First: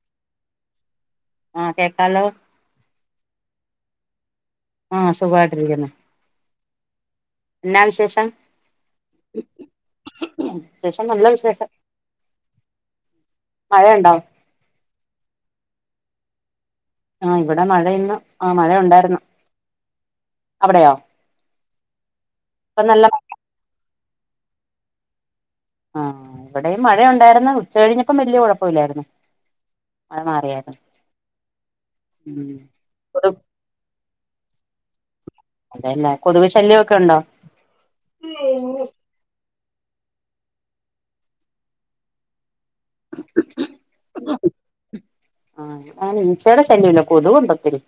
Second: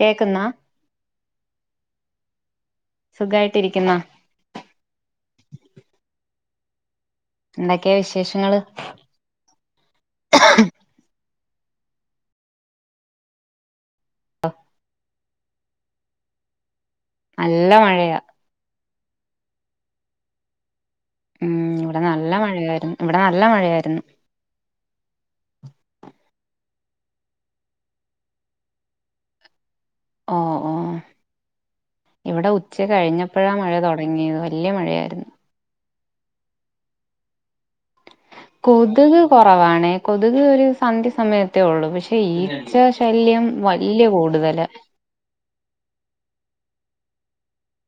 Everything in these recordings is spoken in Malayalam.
കേക്കുന്ന. ആഹ് കേക്കാലോ. സുഖായിട്ടിരിക്കുന്ന ആ സുഖായിട്ടിരിക്കുന്ന്‌. എന്നാ എന്തൊക്കെയാ വിശേഷം വിശേഷങ്ങള് വിശേഷം നല്ല വിശേഷം. മഴയുണ്ടോ? ആ ഇവടെ നല്ല മഴ ഇന്ന് മഴയാ ആ മഴ ഒണ്ടായിരുന്നു അവടെയോ? ഉം ഇവ്ടെ നല്ല മഴയായിരുന്നു ഇവ്ടെ നല്ല മഴയായിരുന്നു ആ ഇവിടെയും മഴയുണ്ടായിരുന്നു ഉച്ച കഴിഞ്ഞപ്പം വല്ല്യ കൊഴപ്പവില്ലായിരുന്നു. ഓ ഓ ഇവടെ ഉം ഉച്ച കൊതു കഴിഞ്ഞപ്പഴാ മഴ തൊടങ്ങിയത് വ ല്യ മഴയായിരുന്നു. അതേല്ലേ? കൊതുക് ശല്യോക്കേണ്ടോ? കൊതുക് കൊറവാണേ. കൊതുക് ഒരു സന്ധ്യ സമയത്തേ ഒള്ളു പക്ഷേ ഈ ച്ച ശല്യം വല്ല്യ കൂടുതലാ കൊതുക്കുണ്ടൊത്തിരി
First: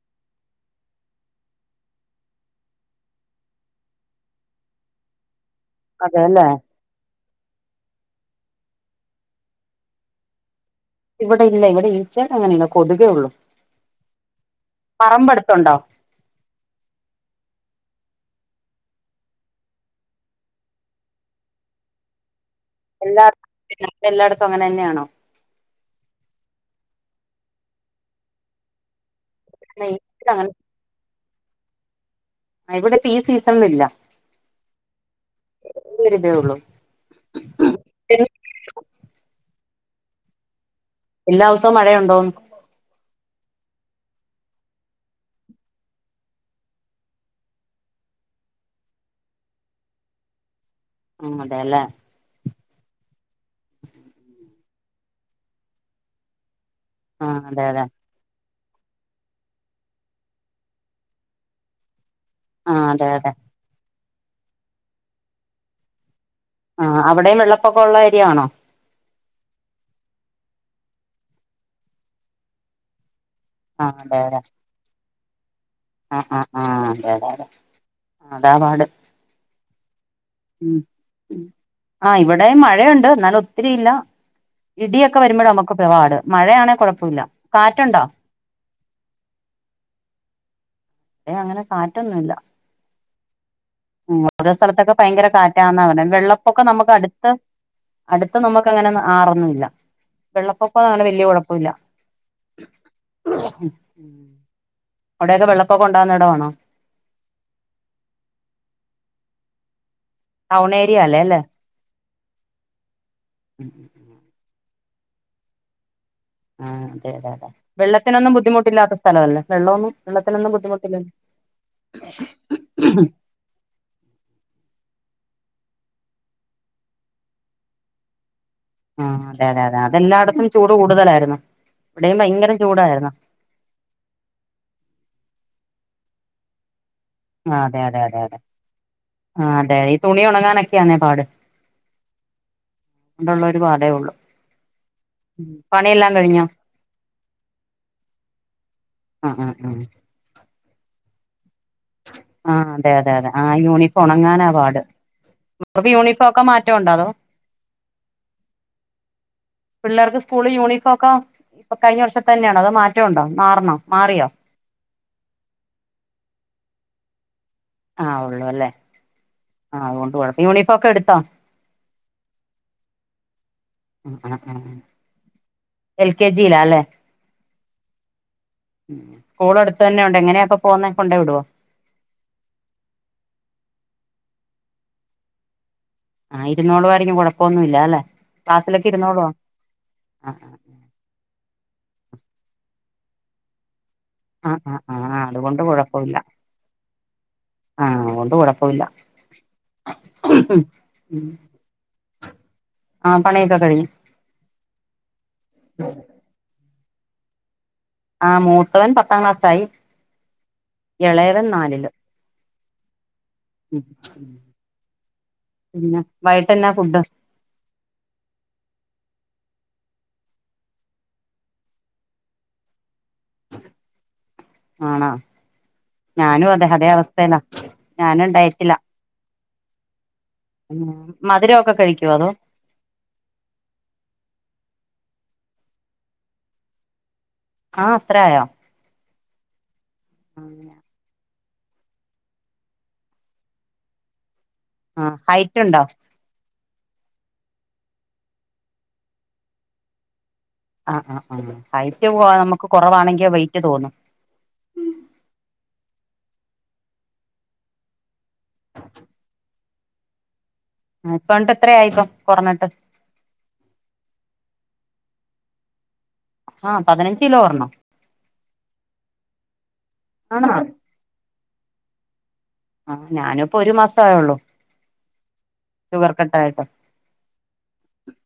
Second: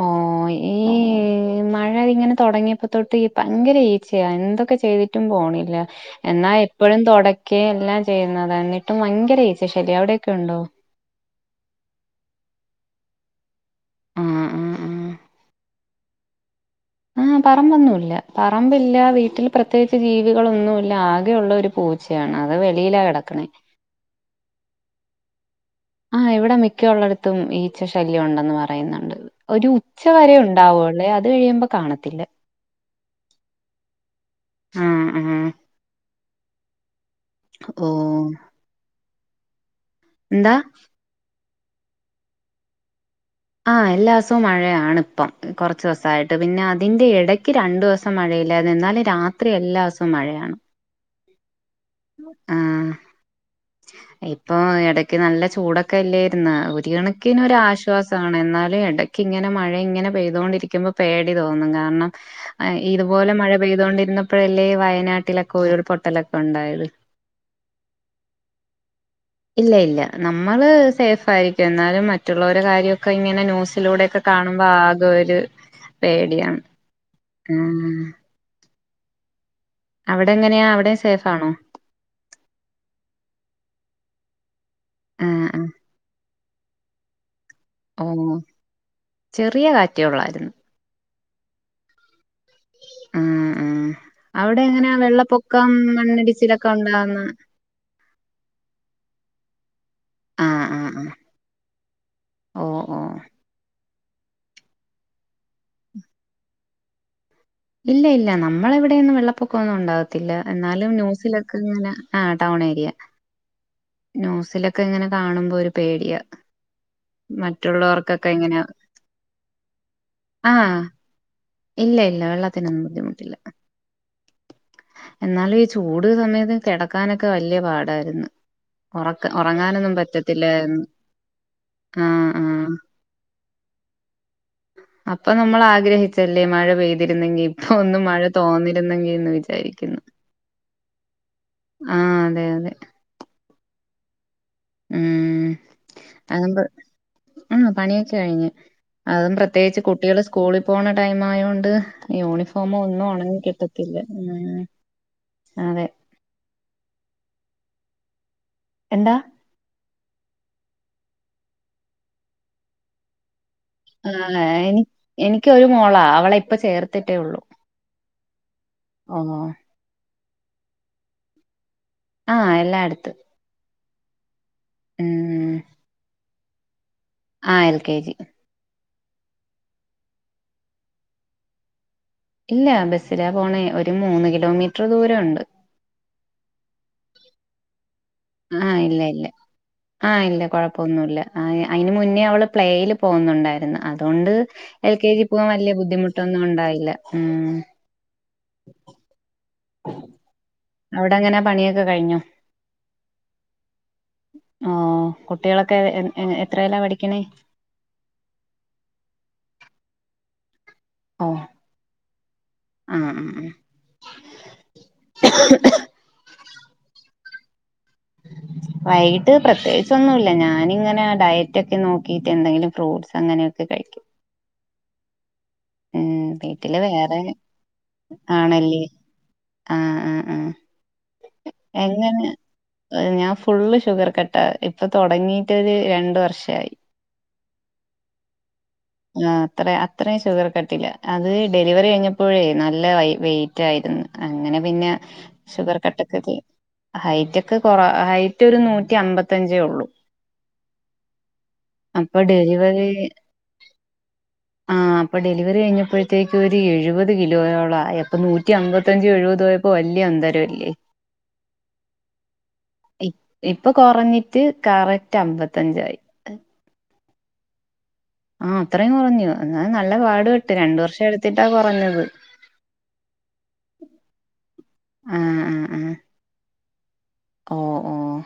ഓ ഈ മഴ ഇങ്ങനെ തൊടങ്ങി അപ്പോ തൊട്ട് ഈ ഭങ്കര ഈച്ചയാ എന്തൊക്കെ ചെയ്തിട്ടും പോണില്ല അതെല്ലേ എന്നാ എപ്പഴും തൊട കേ എല്ലാം ചെയ്യുന്നത എന്നി ട്ടും ഭങ്കര ഈച്ച ശല്യ അവിടേക്കേ ഇണ്ടോ ഇവിടെ ഇല്ല ഇവിടെ ഈച്ച അങ്ങനെയില്ല കൊതുകേ ഒള്ളൂ ആ ആ ആ പറബ് അട്ത്ത്ണ്ടോ ആഹ് പറമ്പൊന്നുല്ല പറമ്പില്ല വീട്ടിൽ പ്രത്യേകിച്ച് ജീവികളൊന്നുല്ല ആകെയള്ള ഒരു പൂ ച്ചയാണ് അത്‌ എല്ലാ എല്ലായിടത്തു അങ്ങനെന്നെയാണോ? ആഹ് ഇവിടെ മിക്ക ഉള്ളിടത്തും ഈച്ച ശല്യം ഉണ്ടെന്ന് പറയുന്നുണ്ട്. ഒരു ഉച്ച ഇവിടെ വരെ ഉണ്ടാവൂള്ളേ അത് കഴിയുമ്പോ കാണത്തില്ല ആഹ് ഇവിടിപ്പോ ഈ സീസണിൽ ഇല്ല ആഹ് ഒരു ഇതേയുള്ളു ഓ എന്താ എല്ലാ ദിവസവും മഴയുണ്ടോന്ന് ആഹ് എല്ലാ ദിവസവും മഴയാണ് ഇപ്പം കുറച്ച് ദിവസായിട്ട് പിന്നെ അതിന്റെ ഇടയ്ക്ക് രണ്ടു ദിവസം മഴ ഇല്ലായിരുന്നു എന്നാലും രാത്രി എല്ലാ ദിസവും മഴയാണ് ആഹ് അതെയല്ലേ ആഹ് ഇപ്പൊ ഇടക്ക് നല്ല ചൂടൊക്കെ അല്ലായിരുന്നോ ഒ ആ തിണക്കിനൊരു അതെ അതെ ആശ്വാ എന്നാലും എടയ്ക്ക് ഇങ്ങനെ മഴ ഇങ്ങനെ പെയ്തൊണ്ടിരിക്കുമ്പോ പേടി തോന്നും കാരണം ആ അതെ അതെ ഇതുപോലെ മഴ പെയ്തൊണ്ടിരുന്നപ്പോഴല്ലേ വയനാട്ടിലൊക്കെ ഉരുൾ പൊട്ടലൊക്കെ ണ്ടായത് ആ അവിടെയും വെള്ളപ്പൊക്കം ഉള്ള ഏരിയ ആണോ ഇല്ല ഇല്ല നമ്മള് സേഫ് ആയിരിക്കും എന്നാലും മറ്റുള്ളവരെ കാര്യക്കെ ഇങ്ങനെ ന്യൂസിലൂടെ ഒക്കെ കാണുമ്പോ ആകെ ഒരു അ അ പേടിയാണ് ആ അതെ അതെ ആഹ് അതാപാട്. അവിടെ എങ്ങനെയാ മ് അവിടെ സേഫ് ആണോ ആ ഇവിടെ മഴയുണ്ട് എന്നാലൊത്തിരിയില്ല. ഇടിയൊക്കെ വരുമ്പഴ ആഹ് ആഹ് നമുക്കപപാട് മഴയാണെ കുഴപ്പമില്ല. കാറ്റുണ്ടോ ഓ ചെറിയ കാറ്റ ഒള്ളായിരുന്നു. ഏ അങ്ങനെ കാറ്റൊന്നുല്ല. ആ അ ഉം ഓരോ സ്ഥലത്തൊക്കെ ഭയങ്കര കാറ്റാന്ന പറ വെള്ളപ്പൊക്കെ മണ്ണിടിച്ചിലൊക്കെ നമുക്ക് ഉണ്ടാവുന്ന അടുത്ത് അടുത്ത് നമ്മു അങ്ങനെന്നും ആറൊന്നുല്ല. ആഹ് ആഹ് വെള്ളപ്പൊക്കങ്ങനെ ആഹ് വല്യ കുഴപ്പുല്ല. ഓ ഓ അവിടെയൊക്കെ വെള്ളപ്പൊക്കണ്ടാവുന്ന ഇടമാണോ? ഇല്ല ഇല്ല നമ്മളവിടെന്നും വെള്ളപ്പൊക്കംന്നും ഉണ്ടാാവത്തില്ല ടൗൺ എന്നാലും ഏരിയ അല്ലേ അല്ലേ ന്യൂസിലൊക്കെങ്ങനെ ആ ടൗൺ ഏരിയ ക്കെ ഇങ്ങനെ കാണുമ്പോ ഒരു പേടിയാ. ആ അതെ അതെ അതെ മറ്റുള്ളവർക്കൊക്കെ വെള്ളത്തിനൊന്നും ഇങ്ങനെ ബുദ്ധിമുട്ടില്ലാത്ത സ്ഥലം അല്ലേ വെള്ളമൊന്നും വെള്ളത്തിനൊന്നും ആഹ് ബുദ്ധിമുട്ടില്ല ഇല്ല ഇല്ല വെള്ളത്തിനൊന്നും ബുദ്ധിമുട്ടില്ല. എന്നാലും ഈ ചൂട് സമയത്ത് കെടക്കാനൊക്കെ വല്യ പാടായിരുന്നു. ആഹ് ഉറക്ക അതെ അതെ അതെ ഉറങ്ങാനൊന്നും അതെല്ലായിടത്തും ചൂട് പറ്റത്തില്ലായിര്ന്ന് കൂടുതലായിരുന്നു ആ ഇവിടെയും ആ ഭയങ്കര ചൂടായിരുന്നു അപ്പൊ നമ്മൾ ആഗ്രഹിച്ചല്ലേ മഴ പെയ് ആ അതെ അതെ അതെ അതെ എന്ന് ആ അതെ ഈ വിചാരിക്കുന്നു തുണി ഉണങ്ങാനൊക്കെയാന്നെ പാട്. ആഹ് അതെ ണ്ടുള്ളൊരു പാഠേ ഒള്ളൂ മ് കഴിഞ്ഞോ അങ്പ ആ പണിയൊക്കെ കഴിഞ്ഞ് അതും ആഹ് ആഹ് പ്രത്യേകിച്ച് ആഹ് കുട്ടികള് സ്കൂളിൽ പോണ ടൈം ആയോ ണ്ട് ആഹ് അതെ യൂണിഫോമൊന്നും അതെ അതെ ഒണങ്ങി കിട്ടത്തില്ല മ്. ക്ക് യൂണിഫോംക്കെ മാറ്റം ഉണ്ടോ അതോ? എന്താ? പിള്ളേർക്ക് സ്കൂള് യൂണിഫോംക്കെ ഇപ്പൊ കഴിഞ്ഞ വർഷതന്നെയണോ അതൊ മാറ്റം ഉണ്ടോ? മാറണോ മാറിയോ? ആഹ് എനി എനിക്കൊരു മോളാ അവളിപ്പ ചേർത്തിട്ടേ ഉള്ളു. ആ ഉള്ളൂ ല്ലേ ആ അതുകൊണ്ട് കുഴപ്പം യൂണിഫോക്കെ എടുത്തോ? ആ എല്ലായിടത്ത് അ ആ എൽ കെ ജിയിലാ ല്ലേ? ആ എൽ കെ ജി സ്കൂള് അടുത്ത് തന്നെ ഉണ്ടോ എങ്ങനെയൊക്കെ പോകുന്നേ കൊണ്ട് വിടോ ഇല്ല ബസിലാ പോണേ ഒരു മൂന്ന് കിലോമീറ്റർ ദൂരുണ്ട് ആ ഇരുന്നൂളു വാരെങ്കും കുഴപ്പമൊന്നു ഇല്ല ല്ലെ ആ ഇല്ല ഇല്ല ആ ഇല്ല ആഹ് കൊഴപ്പൊന്നുല്ല ആ അയിന് മുന്നേ അവള് പ്ലേൽ പോകുന്നുണ്ടായിരുന്നു അ അതുകൊണ്ട് ആഹ് ആഹ് എൽ കെ ആഹ് ജി പോകവാൻ അതുകൊണ്ട് വലിയ കുഴപ്പമില്ല ബുദ്ധിമുട്ടൊന്നും ഉണ്ടായില്ല ഉം ആഹ് അതുകൊണ്ട് കുഴപ്പമില്ല അവിടെ ഉം എങ്ങനെ പണിയൊക്കെ കഴിഞ്ഞോ ആഹ് പണിയൊക്കെ കഴിഞ്ഞു ഓ കുട്ടികളൊക്കെ എ എ എത്രെലാ പഠിക് ക്ക്ണേ ആ മൂത്തവൻ പത്താം ക്ലാസ്സായി ഓ ഇളയവൻ നാലില് ആ ഉം ഉം പിന്നെ വൈട്ടന്നാ ഫുഡ് ഉ [unintelligible] വൈകിട്ട് പ്രത്യേകിച്ച ഒന്നുമല്ല ഞാനിങ്ങനെ ആ ഡയറ്റ ഒക്കെ നോക്കിട്ട് എന്തെങ്കിലും ഫ്രൂട്ട്സ് അങ്ങനെയൊക്കെ കഴിക്കും [unintelligible] ആണോ ഉം ഞാനും അതെ വീട്ടില് അതേ വേറെ അവസ്ഥല്ലാ ഞാനും ഇണ്ടായിട്ടില്ല ആഹ് ആഹ് ആഹ് മധുരമൊക്കെ കഴിക്കുവോ എങ്ങെനെ അതോ ഞാൻ ഫുള്ള് ഷുഗർ കട്ട ഇപ്പത്ത തുടങ്ങീട്ടത് രണ്ടു വർഷമായി ആഹ് അത്ര ആയോ ആ അത്ര അത്രയും ഷുഗർ കട്ടില്ല അത് ഡെലിവറി കഴിഞ്ഞപ്പോഴേ നല്ല വെയിറ്റ് ആയിരുന്നു അങ്ങനെ പിന്നെ ആഹ് ഹൈറ്റ് ഷുഗർ ഉണ്ടോ കട്ടക്ക ഹൈറ്റ് ക്ക് കൊറ ഹൈറ്റ് ഒരു നൂറ്റി അമ്പത്തയഞ്ചേ ഉള്ളൂ ആഹ് ആ അ ഹൈറ്റ് നമുക്ക് കുറവാണെങ്കിൽ വെറ്റ് തോന്നും ആ അപ്പൊ ഡെലിവറി കഴിഞ്ഞപ്പോഴ അത്തേക്ക് ഒരു എഴുപത് കിലോയോള ആ അപ്പൊ നൂറ്റി അമ്പത്തഞ്ച എഴുപത്യപ്പോ വലിയ അന്തരംല്ലേ ഇപ്പണ്ട് എത്രയായി ഇപ്പം കുറഞ്ഞിട്ട് ഇപ്പൊ കുറഞ്ഞിട്ട് കറ നറ്റ അമ്പത്തഞ്ചായി ആഹ പതിനഞ്ച് കിലോ കൊറഞ്ഞോ ആഹ അത്രയും കുറഞ്ഞു എന്നാ നല്ല പാട് ആണോ പെട്ട് രണ്ട വർഷം എടുത്തിട്ടാ കുറഞ്ഞത് ആഹ ഞാനിപ്പോ ഒരു മാസ ആയള്ളൂ ആഹ് ആഹ് ആഹ് ഷുഗർ കട്ട ആായിട്ടോ ഓഹ് ഓഹ്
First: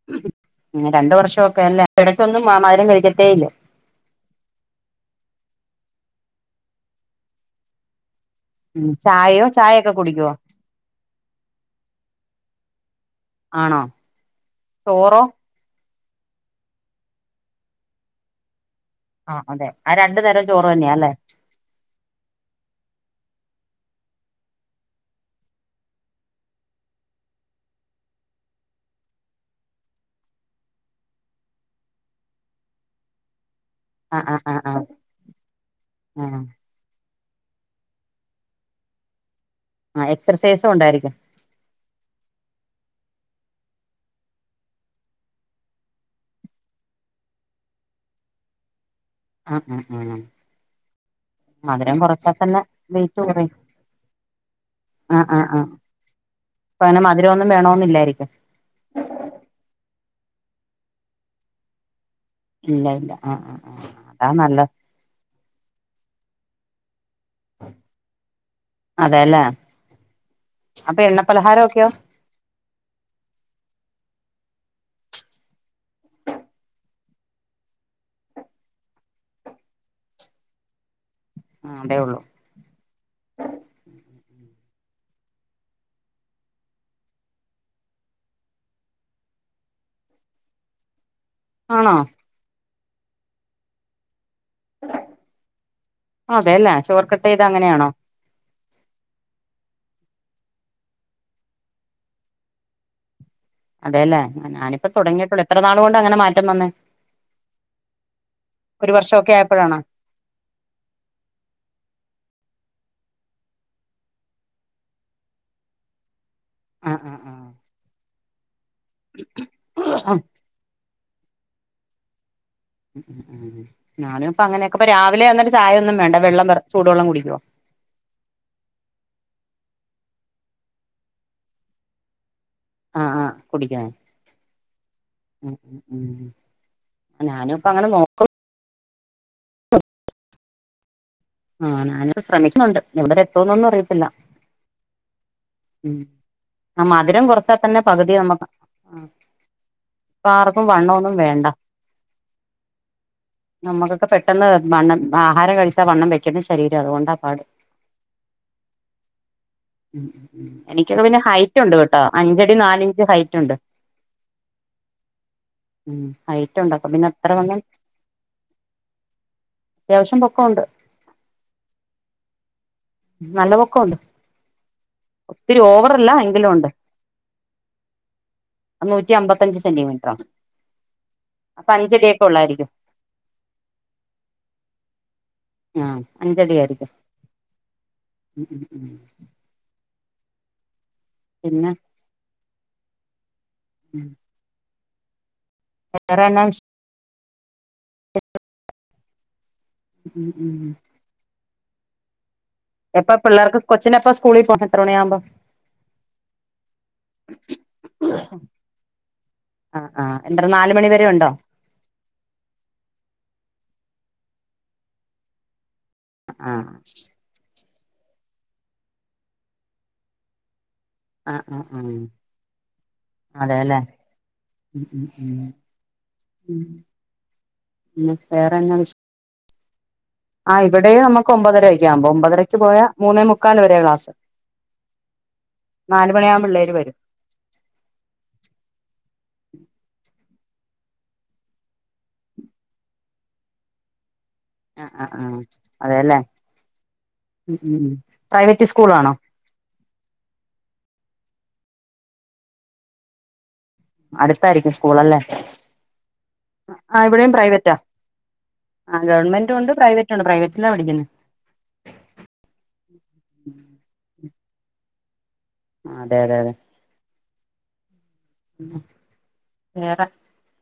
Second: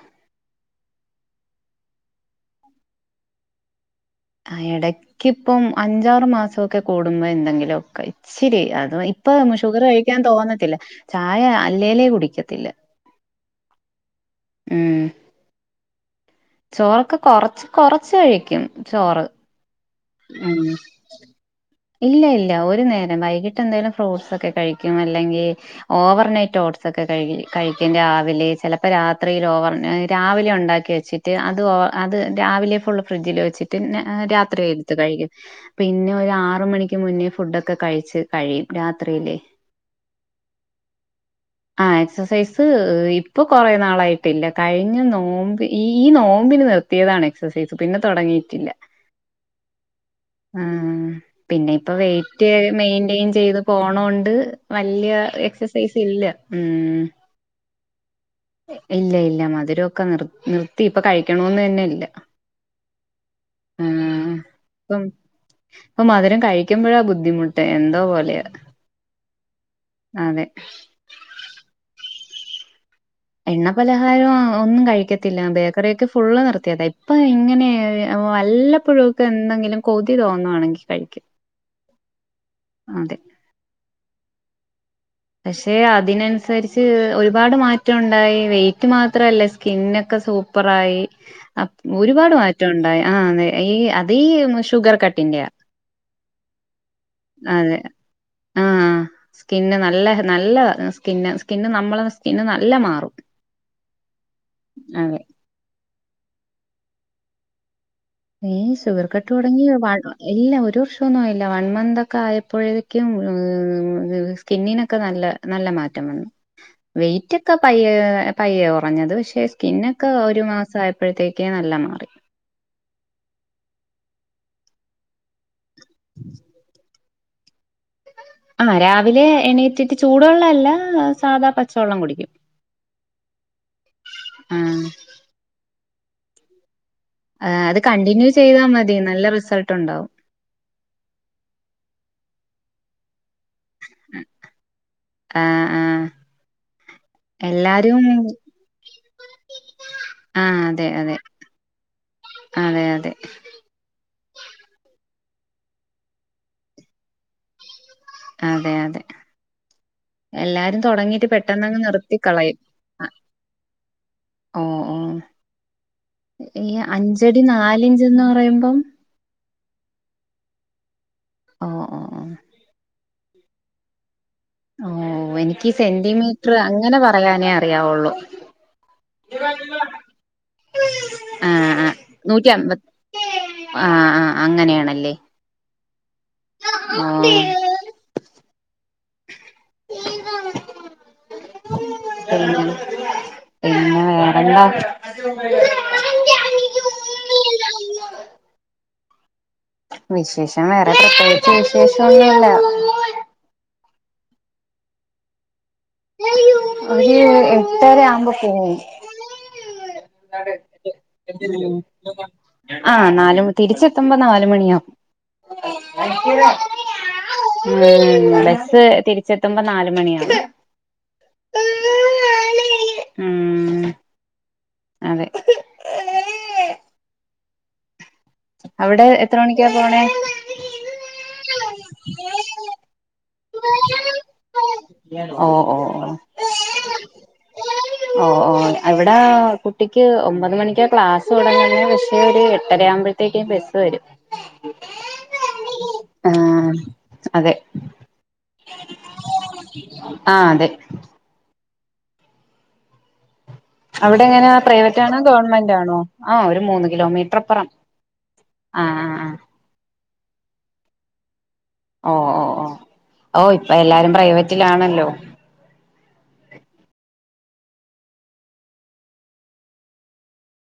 രണ്ട വർഷംക്കെ അല്ലേ ഇടക്കൊന്നും മധരം കഴിക്കത്തേ ഇല്ല ആ ഇടക്ക ഇപ്പം അഞ്ചാറ് മാസമൊക്കെ കൂടുമ്പോ എന്തെങ്കിലുമ ഒക്കെ ശരി ഉം അത് ഇപ്പൊ ചായയോ ഷുഗർ ചായയൊക്കെ കഴിക്കാൻ കുടിക്കുവോ തോന്നത്തില്ല ചായ അല്ലേലേ കുടിക്കത്തില്ല ആണോ ഉം ചോറോ ചോറൊക്കെ കൊറച്ച് കൊറച്ച് കഴിക്കും ആഹ് അതെ ആ രണ്ടു നേരം ഉ ചോറ് തന്നെയാ അല്ലേ ഇല്ല ഇല്ല ഒരു നേരം വൈകിട്ട് എന്തായിലും ക അല്ലെങ്കി ഓവർനൈറ്റ് ഓഡ്സ് ക്കെ കഴിക്കും രാവിലെ രാത്രിയിൽ ഓവർ രാവിലെ ഉണ്ടാക്കി വെച്ചിട്ട് അത്വ അത് രാവിലെ ഫുൾള് ഫ്രിഡ്ജിൽ വെച്ചിട്ട് ആഹ് ആഹ് ആഹ് രാത്രി ആഹ് എത്ത് കഴും പിന്നെ ഒരു ആഹ് ആറ മണിക്ക് മുന്നേ ഫുഡൊക്കെ കഴിച്ച് കഴിയും രാത്രിയിലെ ആഹ് എക്സർസൈസും ഉണ്ടായിരിക്കും ആഹ് എക്സസൈസ് ഇപ്പൾ കുറേ നാളായിട്ടില്ല കഴിഞ്ഞ നോമ്പ് ഈ ഈ നോമ്പന് നിർത്തിയതാണ് എക്സസൈസ് പിന്നെ തുടങ്ങി റ്റില്ല ആഹ ഉം ഉം ഉ ആ പിന്നെ ഇപ്പൊ വെറ്റ് തന്നെ വെയിറ്റ് മെയിന്റ്റയിൻ കുറയും ചെയ്ത് പോണോണ്ട് വല ആഹ് ആഹ് ആഹ് എക്സസൈസ് ഇല്ല ഉം ല്ലായിരിക്കും ഇല്ല ഇല്ല മധുരമൊക്കെ നിർ നിർത്തി ഇപ്പൊ കഴിക്കണോന്ന് തന്നെ ഇല്ല ഇല്ല ഇല്ല ആ ആ ആഹ് അതാ നല്ലത് അപ്പൊ മധുരം കഴിക്കുമ്പോഴാ ബുദ്ധിമുട്ട് എന്തോ പോലെയാ അതെല്ലേ അതെ അപ്പൊ എണ്ണ പലഹാരൊക്കെയോ എണ്ണ പലഹാരം ഒന്നും കഴിക്കത്തില്ല ബേക്കറിക്കെ ഫുള്ള് നിർത്തിയത ഇപ്പൊ എങ്ങനെ വല്ലപ്പോഴും ഒക്കെ എന്തെങ്കിലും കൊതി തോന്നുവാണെങ്കിൽ കഴിക്കും ആഹ് അതേ ഉള്ളൂ അതെ പക്ഷെ അതിനനുസരിച്ച് ഒരുപാട് മാറ്റം ഉണ്ടായി വെയിറ്റ് മാത്രല്ല സ്കിനോക്കെ സൂപ്പറായി ആണോ ഒരുപാട് മാറ്റണ്ടായി ആ അതെ ഇ അത്‌ ഇ ഷുഗർ കട്ടിന്റെ അതെല്ലേ ഷുഗർ കട്ട് ചെയ്താ അതെ അങ്ങനെയാണോ ആ സ്കിൻ നല്ല നല്ല സ്കിന്ന് സ്കിന്ന് നമ്മളെ സ്കിന്ന് നല്ല മാറും അതെയല്ലേ ആ ഞാനിപ്പ അതെ തുടങ്ങിട്ടേയുള്ളൂ എത്ര നാള് കൊണ്ടാ അങ്ങനെ മാറ്റം വന്നേ ഏ ഒരു ഷുഗർ കട്ട് വർഷമൊക്കെ തുടങ്ങി ആയപ്പോഴാണോ വ ഇല്ല ഒരു വർഷം ഒന്നുമായില്ല വൺ മന്ത് ഒക്കെ ആയപ്പോഴേ ക്കും സ്കിന്നിനൊക്കെ നല്ല നല്ല മാറ്റം വന്നു ആ ആ ആ വെയിറ്റൊക്കെ പയ്യെ പയ്യയാ കുറഞ്ഞത് പക്ഷെ സ്കിനൊക്കെ ഉം ഒരു മാസം ആയ പ്പോഴത്തേക്കും നല്ല മാറി ഉം ഉം ഉം ഞാനും ഇപ്പോ അങ്ങനൊക്കെ ഇപ്പൊ രാവിലെ ആന്നേരം ചായയൊന്നും വേണ്ട വെള്ളം വെറും ചുടുവെള്ളം കുടി ക്കുവോ ആഹ് രാവിലെ എണീറ്റിട്ട് ചൂടുവെള്ളം അല്ല സാധാ പച്ചവെള്ളം കുടിക്കും ആ ആ കുടിക്കണേ ആഹ് ഉം ഉം ഉം ഞാനും ആഹ് ഇപ്പ അത് അങ്ങനെ നോ കണ്ടിന്യൂ ചെയ്താ മതി നല്ല റിസൾട്ട് ഉണ്ടാവും ആഹ് ഞാനിപ്പോ ശ്രമിക്കുന്നുണ്ട് എവിടെ വരെ എത്തൂന്നൊന്നും അറിയത്തില്ല ആഹ് ഉം ആഹ് ആ മധുരം കുറച്ചാ തന്നെ എല്ലാരും പകുതി നമ്മക്ക് ആ ഇപ്പോ ആഹ് ആർക്കും അതെ വണ്ണവൊന്നും അതെ വേണ്ട അതെ അതെ നമ്മുക്കൊ ക്കെ പെട്ടെന്ന് വണ്ണം ആഹാരം കഴിച്ചാൽ വണ്ണം വെയ്ക്കുന്ന ശരീരവാ അതുകൊണ്ടാ പാട് അതെ അതെ ഉം ഉം ഉം. എല്ലാരും എനിക്കൊക്കെ പിന്നെ തൊടങ്ങിട്ട് ഹൈറ്റ് ഉണ്ട് പെട്ടെന്ന്ങ്ങ് കേട്ടോ നിർത്തി അഞ്ചടി കളയും നാലിഞ്ച് ആഹ് ഹൈറ്റ് ഉണ്ട് ഓഹ് ഓഹ് ഉം ഹൈറ്റ് ഉണ്ട് അപ്പൊ പിന്നെ അത്ര അഞ്ചടി വണ്ണം നാലിഞ്ചന്ന് പറയുമ്പം അത്യാവശ്യം പൊക്കൊണ്ട് ഓ ഓ ഓ നല്ല പൊക്കൊണ്ട് ഓ എനിക്ക് ഈ സെന്റിമീറ്റർ അങ്ങനെ പറയാനേ അറിയാവുള്ളൂ നൂറ്റി അമ്പത്തിയഞ്ച് സെന്റിമീറ്ററോ അപ്പൊ ആഹ് ആഹ് അഞ്ചടിയൊക്കെ നൂറ്റി ഒള്ളായിരിക്കും അമ്പ ആഹ് ആഹ് അങ്ങനെയാണല്ലേ ആഹ് അഞ്ചടിയായിരിക്കും ഓ പിന്നെ പിന്നെ പിന്നെ വേറെന്താ വേറെന്നാ വി ഉം ഉം വിശേഷം വേറെ പ്രത്യേകിച്ച് വിശേഷ ഒന്നുല്ല എപ്പൊ പിള്ളേർക്ക് കൊച്ചിന് എപ്പോ സ്കൂളി പോണം എത്ര മണിയാവുമ്പോൾ ഒരു എട്ടര ആവുമ്പോ പോവും ആ ആ എത്ര നാല് മണി വരെ ഉണ്ടോ ആഹ് നാല് തിരിച്ചെത്തുമ്പോ നാല് മണിയാവും ആഹ് ബസ് തിരിച്ചെത്തുമ്പോ നാലുമണിയാ ആ ആ ആ ഉം അതെല്ലേ ഉം അതെ ഉം വേറെന്നാ വിശേ അവിടെ എത്ര മണിക്കാ പോണേ ആ ഇവിടെ അമുക്ക് ഒമ്പതരക്ക ആകുമ്പോ ഒമ്പതരയ്ക്ക് പോയാ മൂന്നേ മു ക്കാല് വരെയാ ക്ലാസ് നാലുമണിയാമ്പ പിള്ളേര് വരും ഓഹ് ഓഹ് ഇവിട കുട്ടിക്ക് ഒമ്പത് മണിക്കാ ക്ലാസ് തുടങ്ങുന്നേ പക്ഷേ ഒരു എട്ടരയാവുമ്പോഴത്തേക്ക് ബസ് വരും ആഹ് ആഹ് ആഹ് അതെല്ലേ [unintelligible] സ്കൂളാണോ ആഹ് അതെ, അവിടെ എങ്ങനെ അടുത്തായിരിക്കും പ്രൈവറ്റ് സ്കൂളല്ലേ ആണോ? ഗവണ്മെന്റാണോ? ആഹ് ഒര് മൂന്ന് കിലോമീറ്റർ ഇപ്പറം ആഹ് ഗവണ്മെന്റ് ഉണ്ട് പ്രൈവറ്റ് ഉണ്ട് പ്രൈവറ്റിലാ പഠിക്ക്‌ന്നെ. ഓഹ് ഓഹ് ഓഹ് ഓഹ് ഇപ്പൊ എല്ലാരും പ്രൈവറ്റിലാണല്ലോ? ആഹ് അതെ അതെ വേറെ,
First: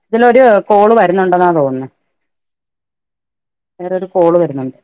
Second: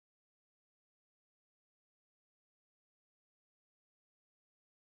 ഇതിലൊര് കോള് വര് ന്നുണ്ടെന്നാ തോന്ന്ണെ വേറൊരു കോള് വെര്ന്നുണ്ട്.